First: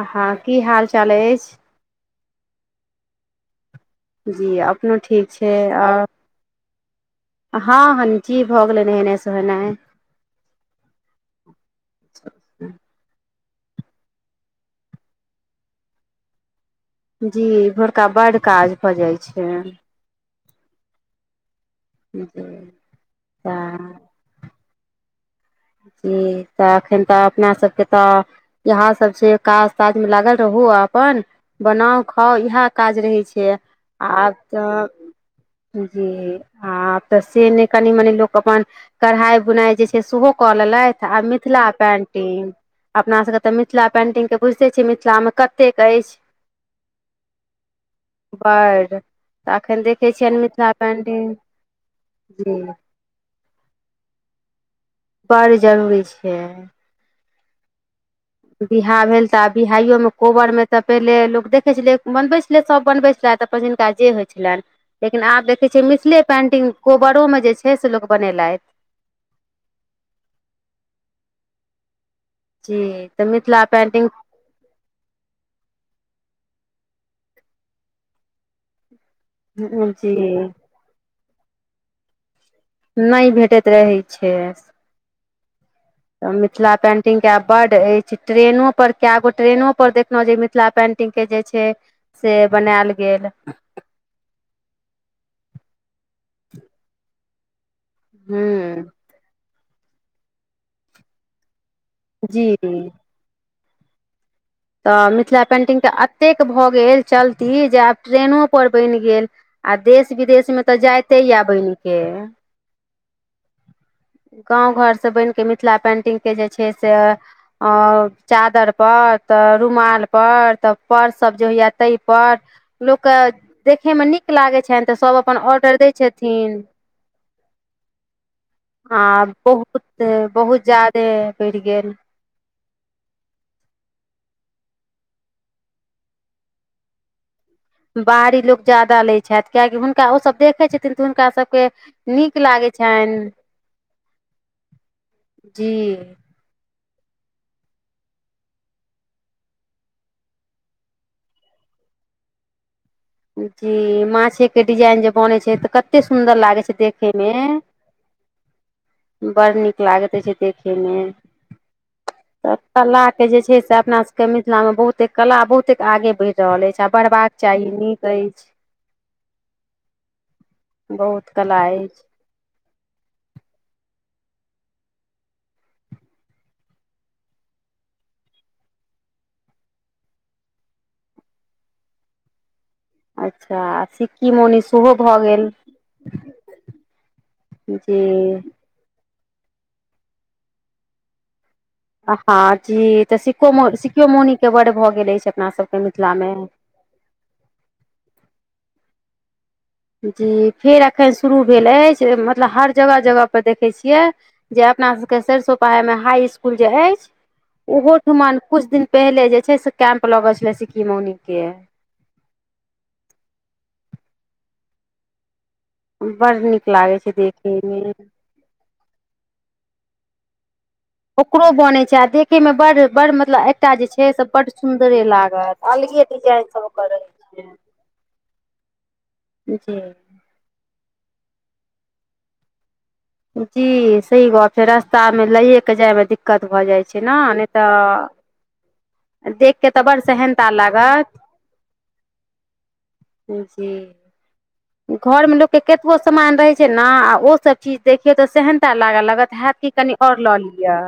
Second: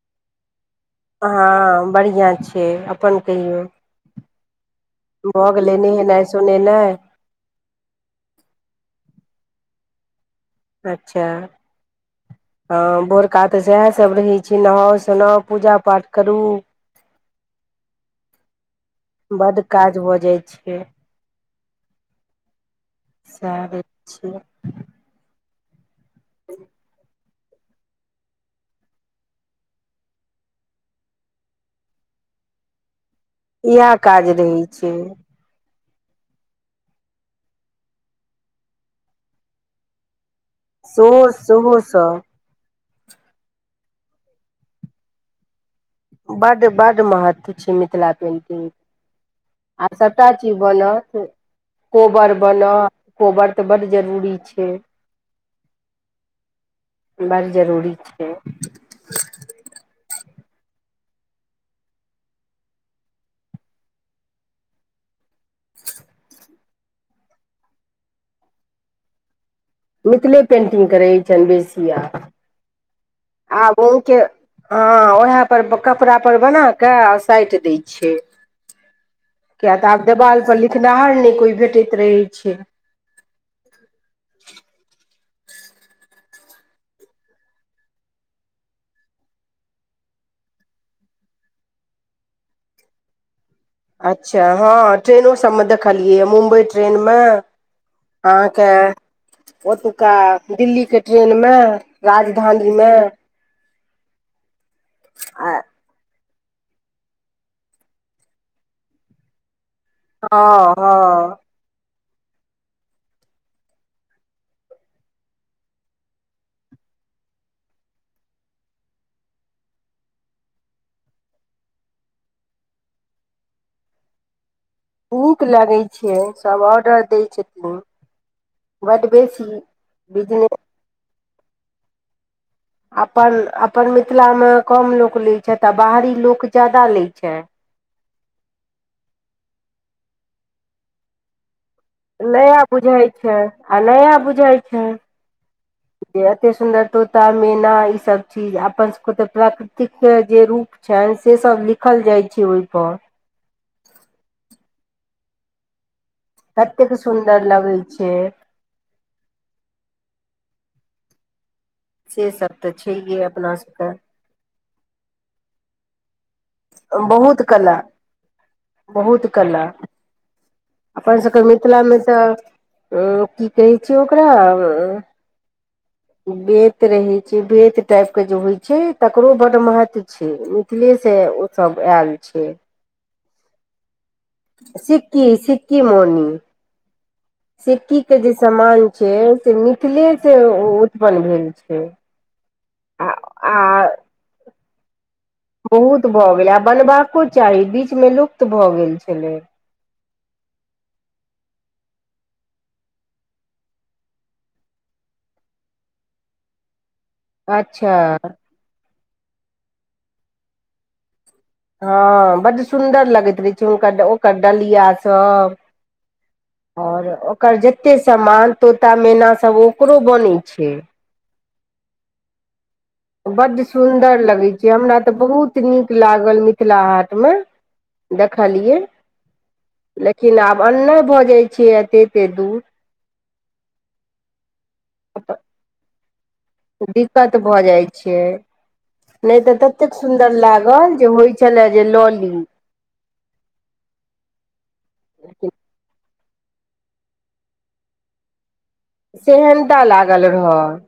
हँ हँ [inaudible] चाल अछि हँ बढ़ियां छै अपन कहियौ जी अपनो ठीक भऽ छै गेलै आ नहेनाइ सोनेनाइ हँ हँ जी भऽ गेलै नहेनाइ सोहेनाइ अच्छा हँ भोर का तऽ सएहसभ रहै छै नहाउ सोनाउ पूजा पाठ करू जी भोरका बड्ड काज भऽ जाइ छै से ह [inaudible] से आदमी छै। जी तऽ तखन तऽ अपना सब के तऽ इहे सब छै काज ताजमे लागल रहु अपन बनाउ खाउ इएह काज रहै छै इएह काज आब तऽ रहै छै जी हँ तऽ से ने कनि मनी लोक अपन कढ़ाइ बुनाइ जे छै सेहो कऽ लेलथि आ सेहो मिथिला सेहोसँ पेंटिंग अपना सबके तऽ मिथिला पेंटिंग तऽ बुझिते छियै मिथिलामे कत बड्ड बड्ड महत्व छै मिथिला पेंटिंग बड्ड तऽ एखन आ देखै सभटा छियनि चीज मिथिला बनत पेन्टिंग कोबर जी बनत कोबर तऽ बड्ड जरूरी छै बड़ जरूरी छै बड़ जरूरी छै बिहा भेल तऽ आ बिहाइ योमे कोबरमे तऽ पहिले लोक देखै छलै बनबै छलै सभ बनबै छलै तऽ जिनका जे होइ छलनि लेकिन आब देखै छियै मिथिले पेंटिंग कोबरोमे जे छै से लोक बनेलथि मिथिले पेन्टिंग करैत छनि बेसी आब जी तऽ मिथिला आब ओ पेन्टिंग के हँ उहे पर कपड़ा पर बना के साइट दै छै किया तऽ आब देवाल जी पर लिखनाहार नै कोइ भेटैत रहै छै नहि भेटैत रहै छै तऽ मिथिला पेंटिंगके आब बड्ड अछि ट्रेनो पर कए गो ट्रेनो पर देखलहुँ जे मिथिला पेन्टिंग के जे छै से बनायल गेल अच्छा हँ ट्रेनो सबमे देखलियै मुम्बई ट्रेन मे अहाँके हूँ ओतुक्का दिल्लीके ट्रेनमे जी राजधानीमे तऽ मिथिला पेंटिंग के अ एतेक भऽ गेल चलती जे आब ट्रेनो पर बनि गेल आ देश विदेशमे हँ तऽ जाइते हँ ये बनि के गाँव घरसँ बनिकेऽ मिथिला पेन्टिंगके जे छै से अ चादर पर तऽ रूमाल पर तऽ पर्स सब जे होइया तहि पर लोक के देखै मे नीक लागे छै छैन तऽ सब अपन नीक ओर्डर लगै दै छै छथिन सब ऑर्डर दै छथिन बड आ बेसी बहुत बिजनेस बहुत जादे बढ़ि गेल अपन अपन मिथिलामे कम लोक लैत छथि आ बाहरी लोक ज्यादा लैत छथि बाहरी लोक ज्यादा लै छथि कियाकि हुनका ओसभ देखैत छथिन तऽ हुनका सभके नीक नया लागै बुझैत छनि छै आ नया बुझैत जी छै अति सुन्दर तोता मैना ई सब चीज अपन सबके तऽ प्राकृतिक के जे रूप छनि से सब लिखल जाइ छै ओहिपर जी माछेके डिजाइन जे बनैत छै तऽ कत एते सुन्दर लागे छै कतेक देखै मे सुन्दर लगै छै बड़ नीक लागैत अछि देखेमे तऽ कला के जे छै से अपना सबके मिथ मिथिल मे बहुते कला बहुते आगे बढ़ि रहल अछि आ बढ़बाक बहुत चाही कला नीक अछि बहुत कला अपन बहुत सभके कला मिथिलामे अछि तऽ ओ की कहै छै ओकरा [inaudible] बेत रहे छै बेत टाइप के जे होइ छै तकरो बड महत्व छैय मिथिले से से ओ सब आयल छै अच्छा आ सिक्की मौनी सेहो भऽ सिक्की गेल जी सिक्कीके जे सामान छै से मिथिलेसँ उत्पन्न भेल छै हँ जी आ तऽ सिकको आ सिक्को मौनी के बड भऽ गेले शक बहुत भऽ गेलै आ बनबाको चाही बीचमे लुप्त भऽ गेल छलै जी फेर एखन शुरू भेल अछि मतलब हर जगह जगहपर देखै छियै जे अपना सब के सरिसो पाहाइ में हाई स्कूल जे अछि अच्छा ओहो ठमा कुछ दिन पहिले जे छै से कैम्प लगल छलै सिक्कि मोनी हँ बड्ड सुन्दर लगैत रहै छै हुनकर ओकर डलिय बड़ नीक सब लागे ओर छै देखे ओकर मे जते समान तोता मैना सब ओ ओकरो बनै छै ओकरो बनै छै आ देखे मे बड बड़ मतलब बड्ड एकटा जे छै सुन्दर से लगै बड छै हमरा सुन्दरे तऽ बहुत लागत अलगे डिजाइन सब ओकर रहै छै देख खलियै जी लेकिन आब एन्नाइ भऽ जाइ छै एते एते दूर जी सही बात छैे रास्ता मे लैए के जाय मे दिक्कत दिक्कत भऽ जाइ छै न नहि तऽ नय देख तऽ के ततेक बड़ सुन्दर सेहनता लागल लागत जे होइ छलैए जे लऽ ली जी घरमे लोकके केतबो सामान रहैत छै ने आ ओसब चीज देखियौ तऽ सेहेन सेहेनता लागल लिअ रहत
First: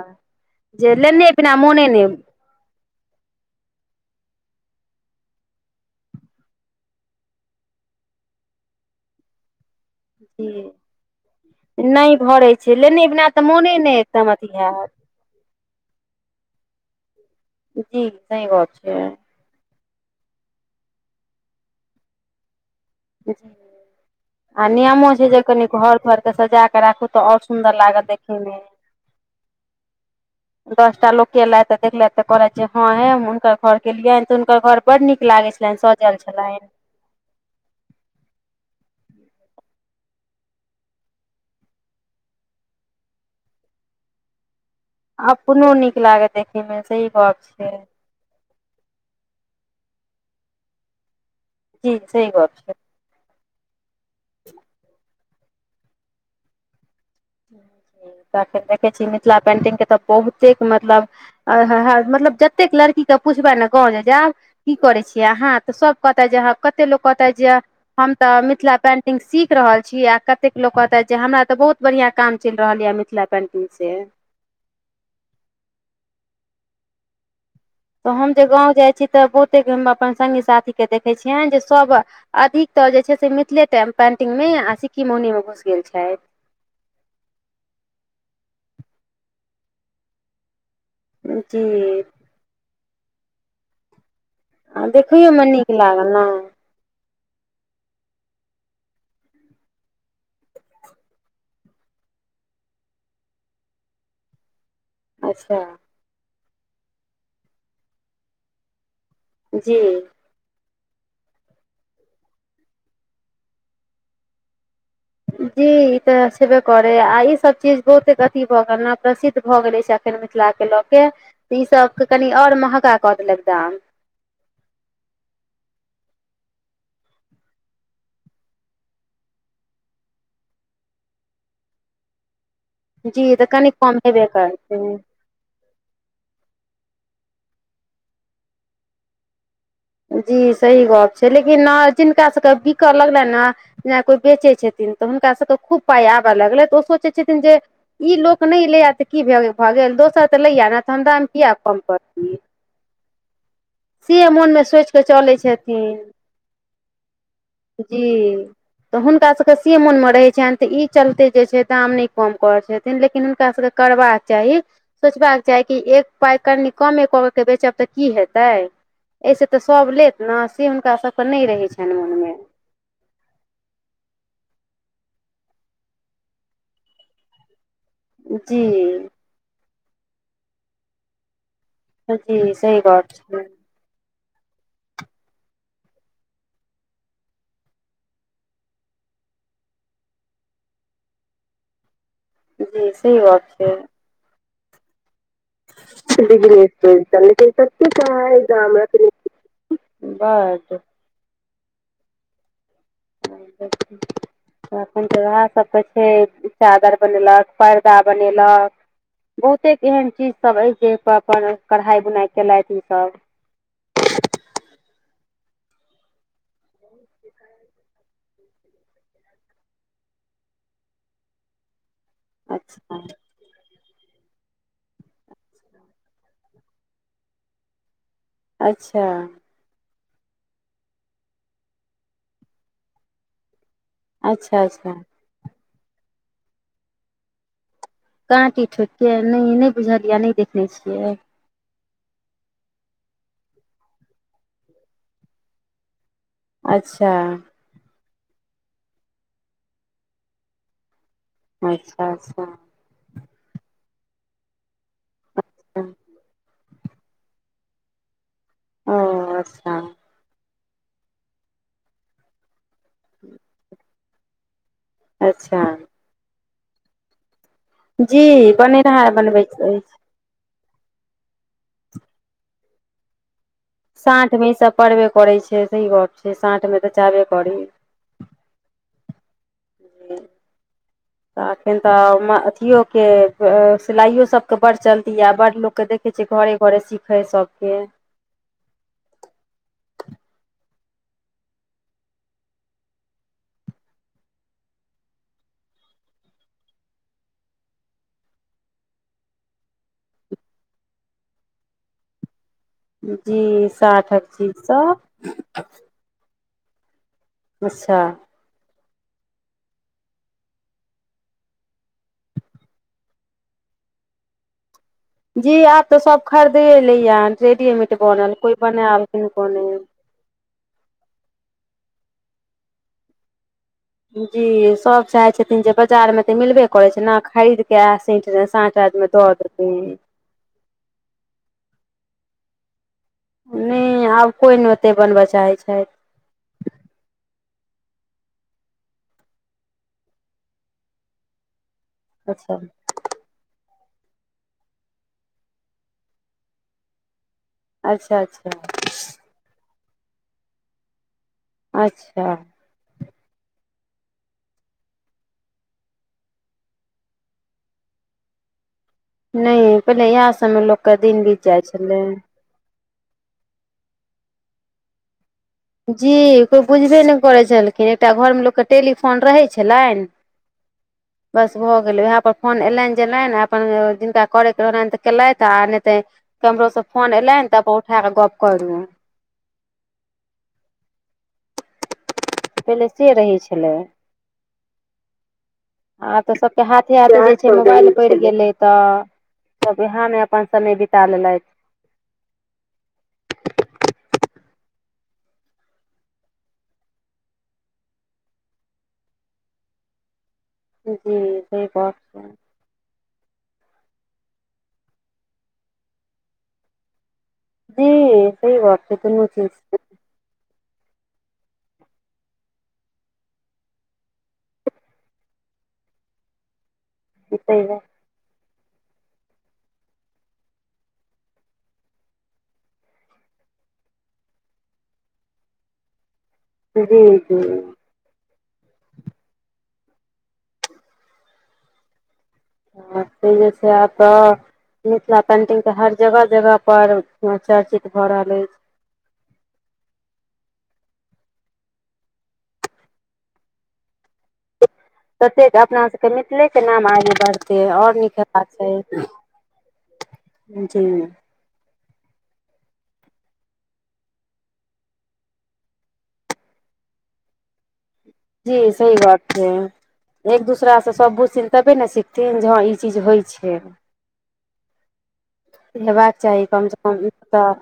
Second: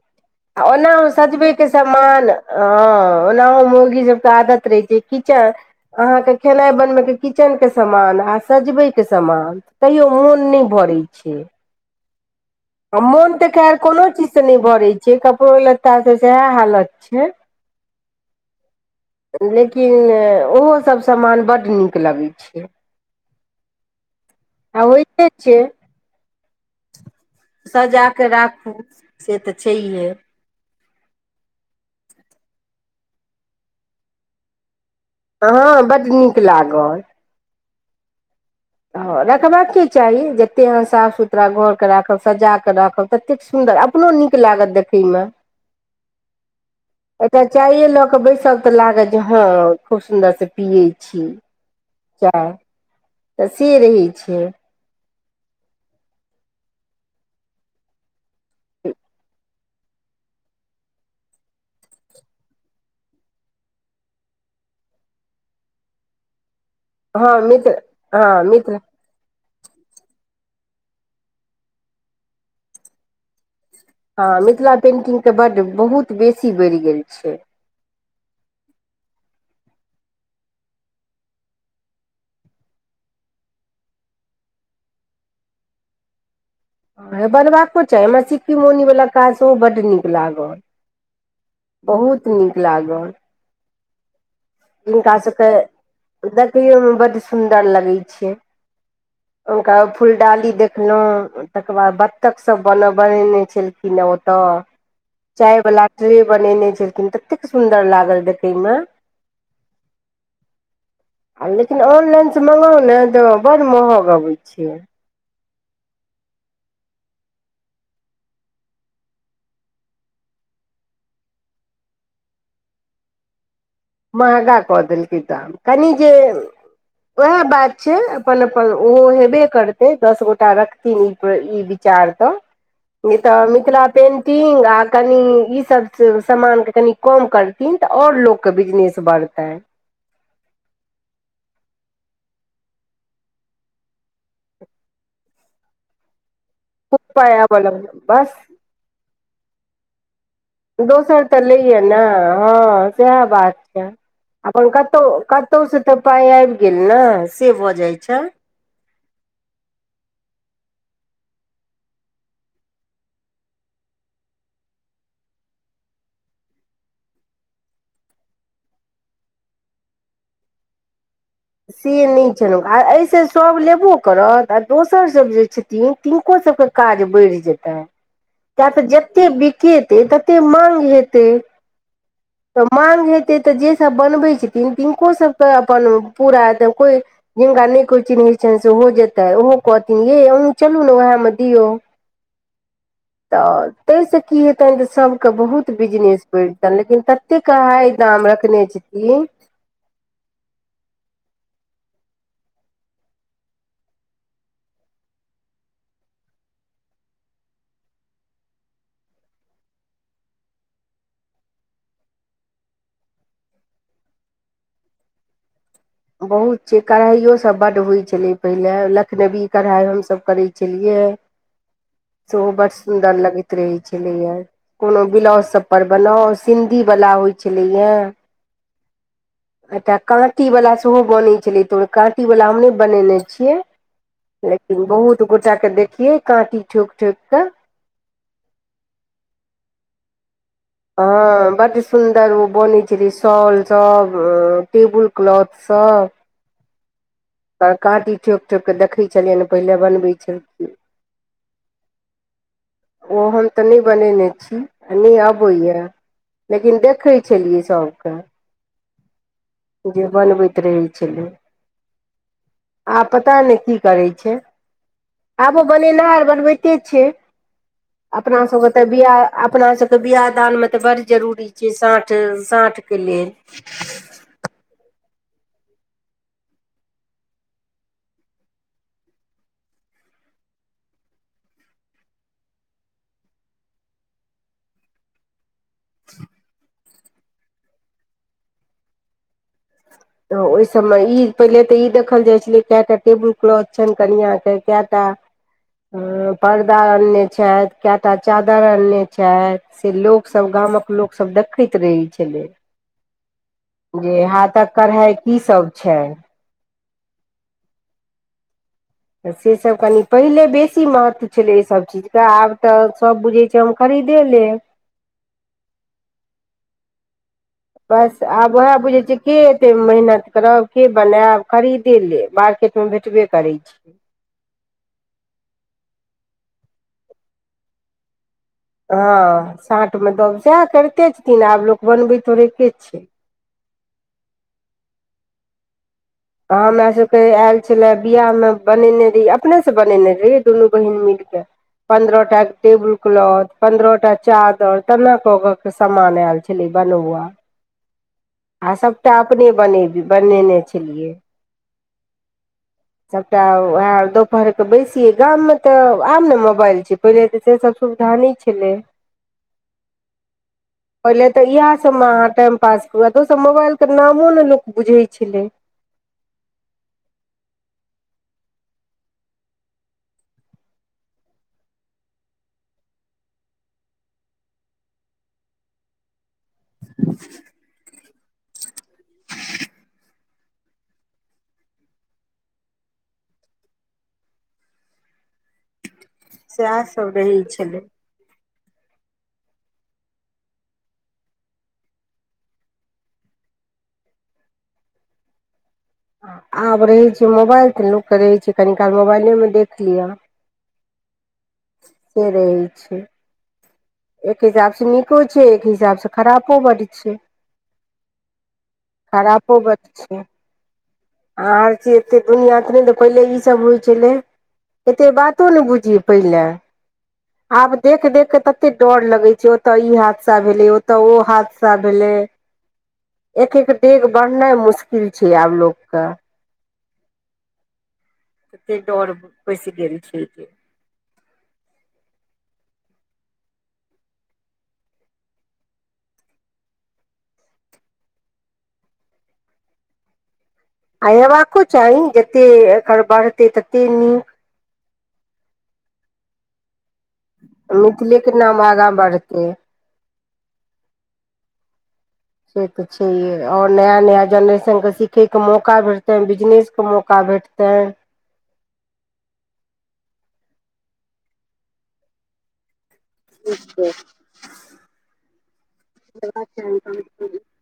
आ जे ओनाहु लेने बिना सजबेके मोने नहि समान हाँ ओनाहो मुउगी सभके आदत रहै जे किचेन अहाँके खेनाई बनबय के किचेन के समान आ सजबैय के समान तैयो मोन नहि जी भरै छै नहि भरै छै आ लेने बिना मोन तऽ खैर मोने नहि कोनो एकदम चीजसे अथी नहि हैत भरैत छै कपड़ो लत्तासे सेहै हालत छै जी सही बात छै कि ओहोसब समान बड्ड नीक लगैत छै जी आ नियमो छै जे कनी हर तरके सजा कऽ राखू तऽ और सुंदर लागत सजा कऽ देखे मे राखू से तऽ छैहे दस टा लोक के लथि देखलथि तऽ कहलथि जे हाँ हे हम हुनकर घर केलियैनि तऽ हुनकर घर बड नीक लागे छलैन हँ बड सजल नीक छलैन। हाँ रखबाके चाही जतेक अह साफ सुथरा घरके राखब सजा कऽ राखब ततेक सुन्दर अपनो निक लागत दैखैमे अपनो नीक लागत देखे मे सही गप एकट छै चाय ल क बैसब त लागत जे हाँ खूब सुन्दर से पियै छी जी सही चाय बात छै तऽ से रहै छै तखर देखै छी मिथिला पेंटिंग के तऽ बहुते मतलब आए हाए मतल मतलब जतेक लड़की के पुछबै ने गाँब जे जायब की करे छीयै अहाँ तऽ सब कहते जे हम कते लोको कहताे हँ जे मिथिल हम तऽ हँ मिथिला पेंटिंग सीख रहल छी आ कतेक लोक कहत जे हमरा तऽ बहुत बढ़ियां काम चलि रहल यए मिथिला पेन्टिग हाँ मिथिला पेन्टिंग तऽ बड्ड बहुत बेसी बढ़ि गेल छै तऽ हम जे गाँव जाइ छी तऽ बहुते अपन संगी साथी के देखैत छियै जे सब अधिकतर जे छै से मिथिले पेन्टिंगमे आ सिक्की मौनीमे घुसि गेल छथि बनबाको चाही हमरा सिक्की मौनीवला काज सेहो बड्ड नीक लागल जी बहुत नीक लागल हिनका देखैयोमे सबके नीक लागल ने देखैयोमे बड्ड सुन्दर लगै छैय। हुनका फुलडाली देखलहुँ तकर बाद बत्तखसब बन बनेने छलखिन। ओतऽ अच्छा चायवला ट्रे बनेने छलखिन ततेक सुन्दर लागल देखयमे। जी आ लेकिन ऑनलाइन से मंगाउ ने तऽ बड़ महग अबैत छैय। जी ई तऽ छेबे करे आ ई सब चीज बहुते अथी भऽ गेल ने प्रसिद्ध भए गेलय से अखन मे मिथिला के लऽ के त ई सब के कनि आऔर महगा कऽ देलक दाम। महगा कऽ देलकै दाम कनि जे उएह बात छैय अपन अपन ओ हेबे करतै दस गोटा रखथिन ई ई विचार नहि त जी तऽ कनि मिथिला कम हेबे पेंटिंग आ करतै कनि ई सब सामानके कनि कम करथिन तऽ ओर लोकके बिजनेस बढ़तै। जी सही गप छैय लेकिन जिनका सबके बिक लगलनि ने जेना कोइ बेचै छथिन तऽ हुनकासबके तऽ खूब पाय लगलै तऽ ओ सोचे खूब पाय छथिन जे आबऽ लगतै ई बस लोक नहि लैया तऽ की भऽ गेल दोसर तऽ लैया ने हम दोसर दाम तऽ किया कम लैए ने करतियै हाँ सएह बात से मोनमे अपन सोचि कऽ कतहु चलै कतहुसे छथिन तऽ पाई आब गेल ने से भऽ जाइ छैय। जी तऽ हुनकासबके से मोनमे रहैत छनि तऽ ई चलते जे छैय दाम नहि कम करैत छथिन लेकिन हुनकासबके करबाक चाही सोचबाक चाही कि एक पाइ कनि कमे क के बेचब तऽ की हेतै। एहिसँ तऽ सभ लेत ने से हुनका सभके नहि रहै छनि से मोनमे। नहि छनि आ एहिसँ सभ लेबो करत आ दोसर सब जे छथिन तिनको सबके काज बढ़ि जेतनि किया तऽ जी जते बिकेतै तते माग हेतै। जी तऽ सही मांग गप हेतै छै तऽ जेसभ बनबै छथिन तिनको सभके अपन पूरा एत कोई जिनका नहि कोई चिन्है छनि सेहो जेतय ओहो कहथिन येय अहू चलु ने उएह में दीयौ जी सही गप तऽ छै तइ से कि हेतइन जे सब के बहुत बिजनेस बिजनेस बढ़ितैन लेकिन करितै ततेक लेकिन हाइ दाम रखने छथिन बस ह [unintelligible] अखन तऽ उएहसभ कहै छै चादर बनेलक पर्दा बनेलक बहुतेक एहन चीजसभ अछि जाहिपर अपन कढ़ाइ बुनाइ कयलथि उसभ [unintelligible] बहुत छैय कढ़ाइयो सब बड होइ छलै। पहिले लखनवी कढ़ाइ हमसभ करै छेलियै। सेहो बड़ अच्छा सुंन्दर लगैत रहै छलैया। कोनो ब्लाउजसभर बनाउ सिन्धीवला होइत छलैए अच्छा काँटी वला सेहो बनै छलै तऽ काँटी वला हम नहि बनेने छियै। अच्छा लेकिन अच्छा बहुत गोटाके देखियै काँटी ठोकी ठोक कऽ काँटी ठोकि के नहि नहि बुझलयए आ नहि देखने छियै। सुन्दर ओ बनै छेलय शॉल सब टेबुल क्लॉथ सब अच्छा हं काँटी ठोक ठोकि कऽ देखै छलियनि पहिले बनबै छलखिन अच्छा अच्छा ओ हम तऽ नहि बनेने छी आ नहि अबैया लेकिन देख देखै छलियै सबके ओ अच्छा रहय छलै आ पता नहि की करैत छै अच्छा आबो बनेनहार बनबैत के छैय जी अपना सबके तऽ बनेनिहार बियाह बनबैत अपना अछि सबके बियाह दान मे तऽ बड़ जरूरी छैय साँठ साँठ के लेल। साँठिमे ईसभ पड़बे करै छैय सही गप छैय साँठमे तऽ चाहबे करी। [inaudible] [unintelligible] तऽ एखन तऽ अथियोके सिलाइयो सभके बड़ चलती य बड़ लोककेँ देखै छियै घरे घरे सिखै सबके। तऽ ओहि सभमे ई पहिले तऽ ई देखल जाइत छलै कएटा टेबुल क्लॉथ छनि कनिया कयटा हं पर्दा आनने छथि कएटा चादरि आनने छथि से लोकसभ गा गामक लोक सब देखैत रहै छलै जी साठ अ ची कढ़ाई की सब छैय? अच्छा तऽ सेसभ कनि पहिले बेसी महत्व छलै एहिसभ चीजके आब तऽ सभ बुझैत छै हम खरी खरीदे लेब जी आब तो सब खरीदए लैयान। बस आब उएह बुझैत छियै की एतेक नहि मेहनत करब के बनायब खरीदे ले मार्केट में भेटबे करै छैय। जी सब चाहे छथिन जे बाजार मे ते मिलबे करै छैय न खरीद के आ स हँ साँटमे दब सएह करिते छथिन आब लोक बनबैत थोड़ेके छै नहि आब कोइ नै ओते बनबय चाहै छथि। हमरा सभ के आयल छले बियाह में बनेने रही अपनेसँ बनेने रही दुनू बहिन मिल पंद्रह टा अच्छा टेबुल क्लॉथ पन्द्रह टा चादर तेना क क के सामान आयल छलै बनौआ। अच्छा अच्छा आ सभटा अपने बनेबी बनेने छलियै। अच्छा सभटा उएह दोपहर के बैसियै गाम में तऽ आब ने मोबाइल छैय पहिले तऽ से सभ सुविधा नहि छलै। नै पहिले इएह सभमे लोक के दिन बीत जाइ छलै। वेह दोसब मोबाइल के नामो ने लोक बुझै छलै। जी कोइ बुझबे नहि करैत छलखिन एकटा घरमें लोकके टेलीफोन रहैत छलैनि। [inaudible] बस भऽ गेलय उएह पर फोन एयलनि जेलनी अपन जिनका करयके रहलनि तऽ केलथि आ नहि ते कैम्हरो स फोन एलेन तब अपन उठा क गप करलौ। पहिले से रहै छलै। आब तऽ सबके सएह हाथे हाथ सब जे रहै छै छलै मोबाइल बढि गेलै तऽ सभ उएहमे अपन समय बिता लेलथि [unintelligible] आब रहैत छैय मोबाइल तऽ लोक के रहैत छैय कनि काल मोबाइले में देख लिअ। जी सही बात से छैय। रहै छै एक हिसाबसँ नीको छैय एक हिसाबसँ खरापो बड छैय। जी सही बात छैय दुनु चीज बड्ड छै आर चीज एतेक दुनिआँ त नहि तऽ पहिले ईसभ होइ छलै। एते बातो ने बुझियय पहिले सही आब देख देख कऽ त कते डर लगै छैय ओतऽ ई हादसा भेलै ओतऽ ओ हादसा भेलै। एक एक डेग बढ़नाइ मुश्किल छैय आब लोकके। जी जी तते डडर बैसी गेल छैय के ह से जे छैय आब तऽ मिथिला पेन्टिंग त हर जगह जगहपर चर्चित भऽ रहल अछि। [inaudible] हेबाको चाही जते एकर बढ़तै ततेक नीक ततेक अपना सबके मिथिले के नाम आय बढ़ते आओर मिथिलेके नीकेबात नाम छै आगाँ बढ़तै जी से तऽ छैेहे आओर नया नया जनरेशन के सीखय के मौका भेटतेन बिजनेस के मौ का भैटतेैन जी सही बात छै एक दूसरा से सब बुझथिन तबे ने सिखथिन जे हँ चीज होइ छै ठीक हेबाक चाही कमसँ कम इ छै तऽ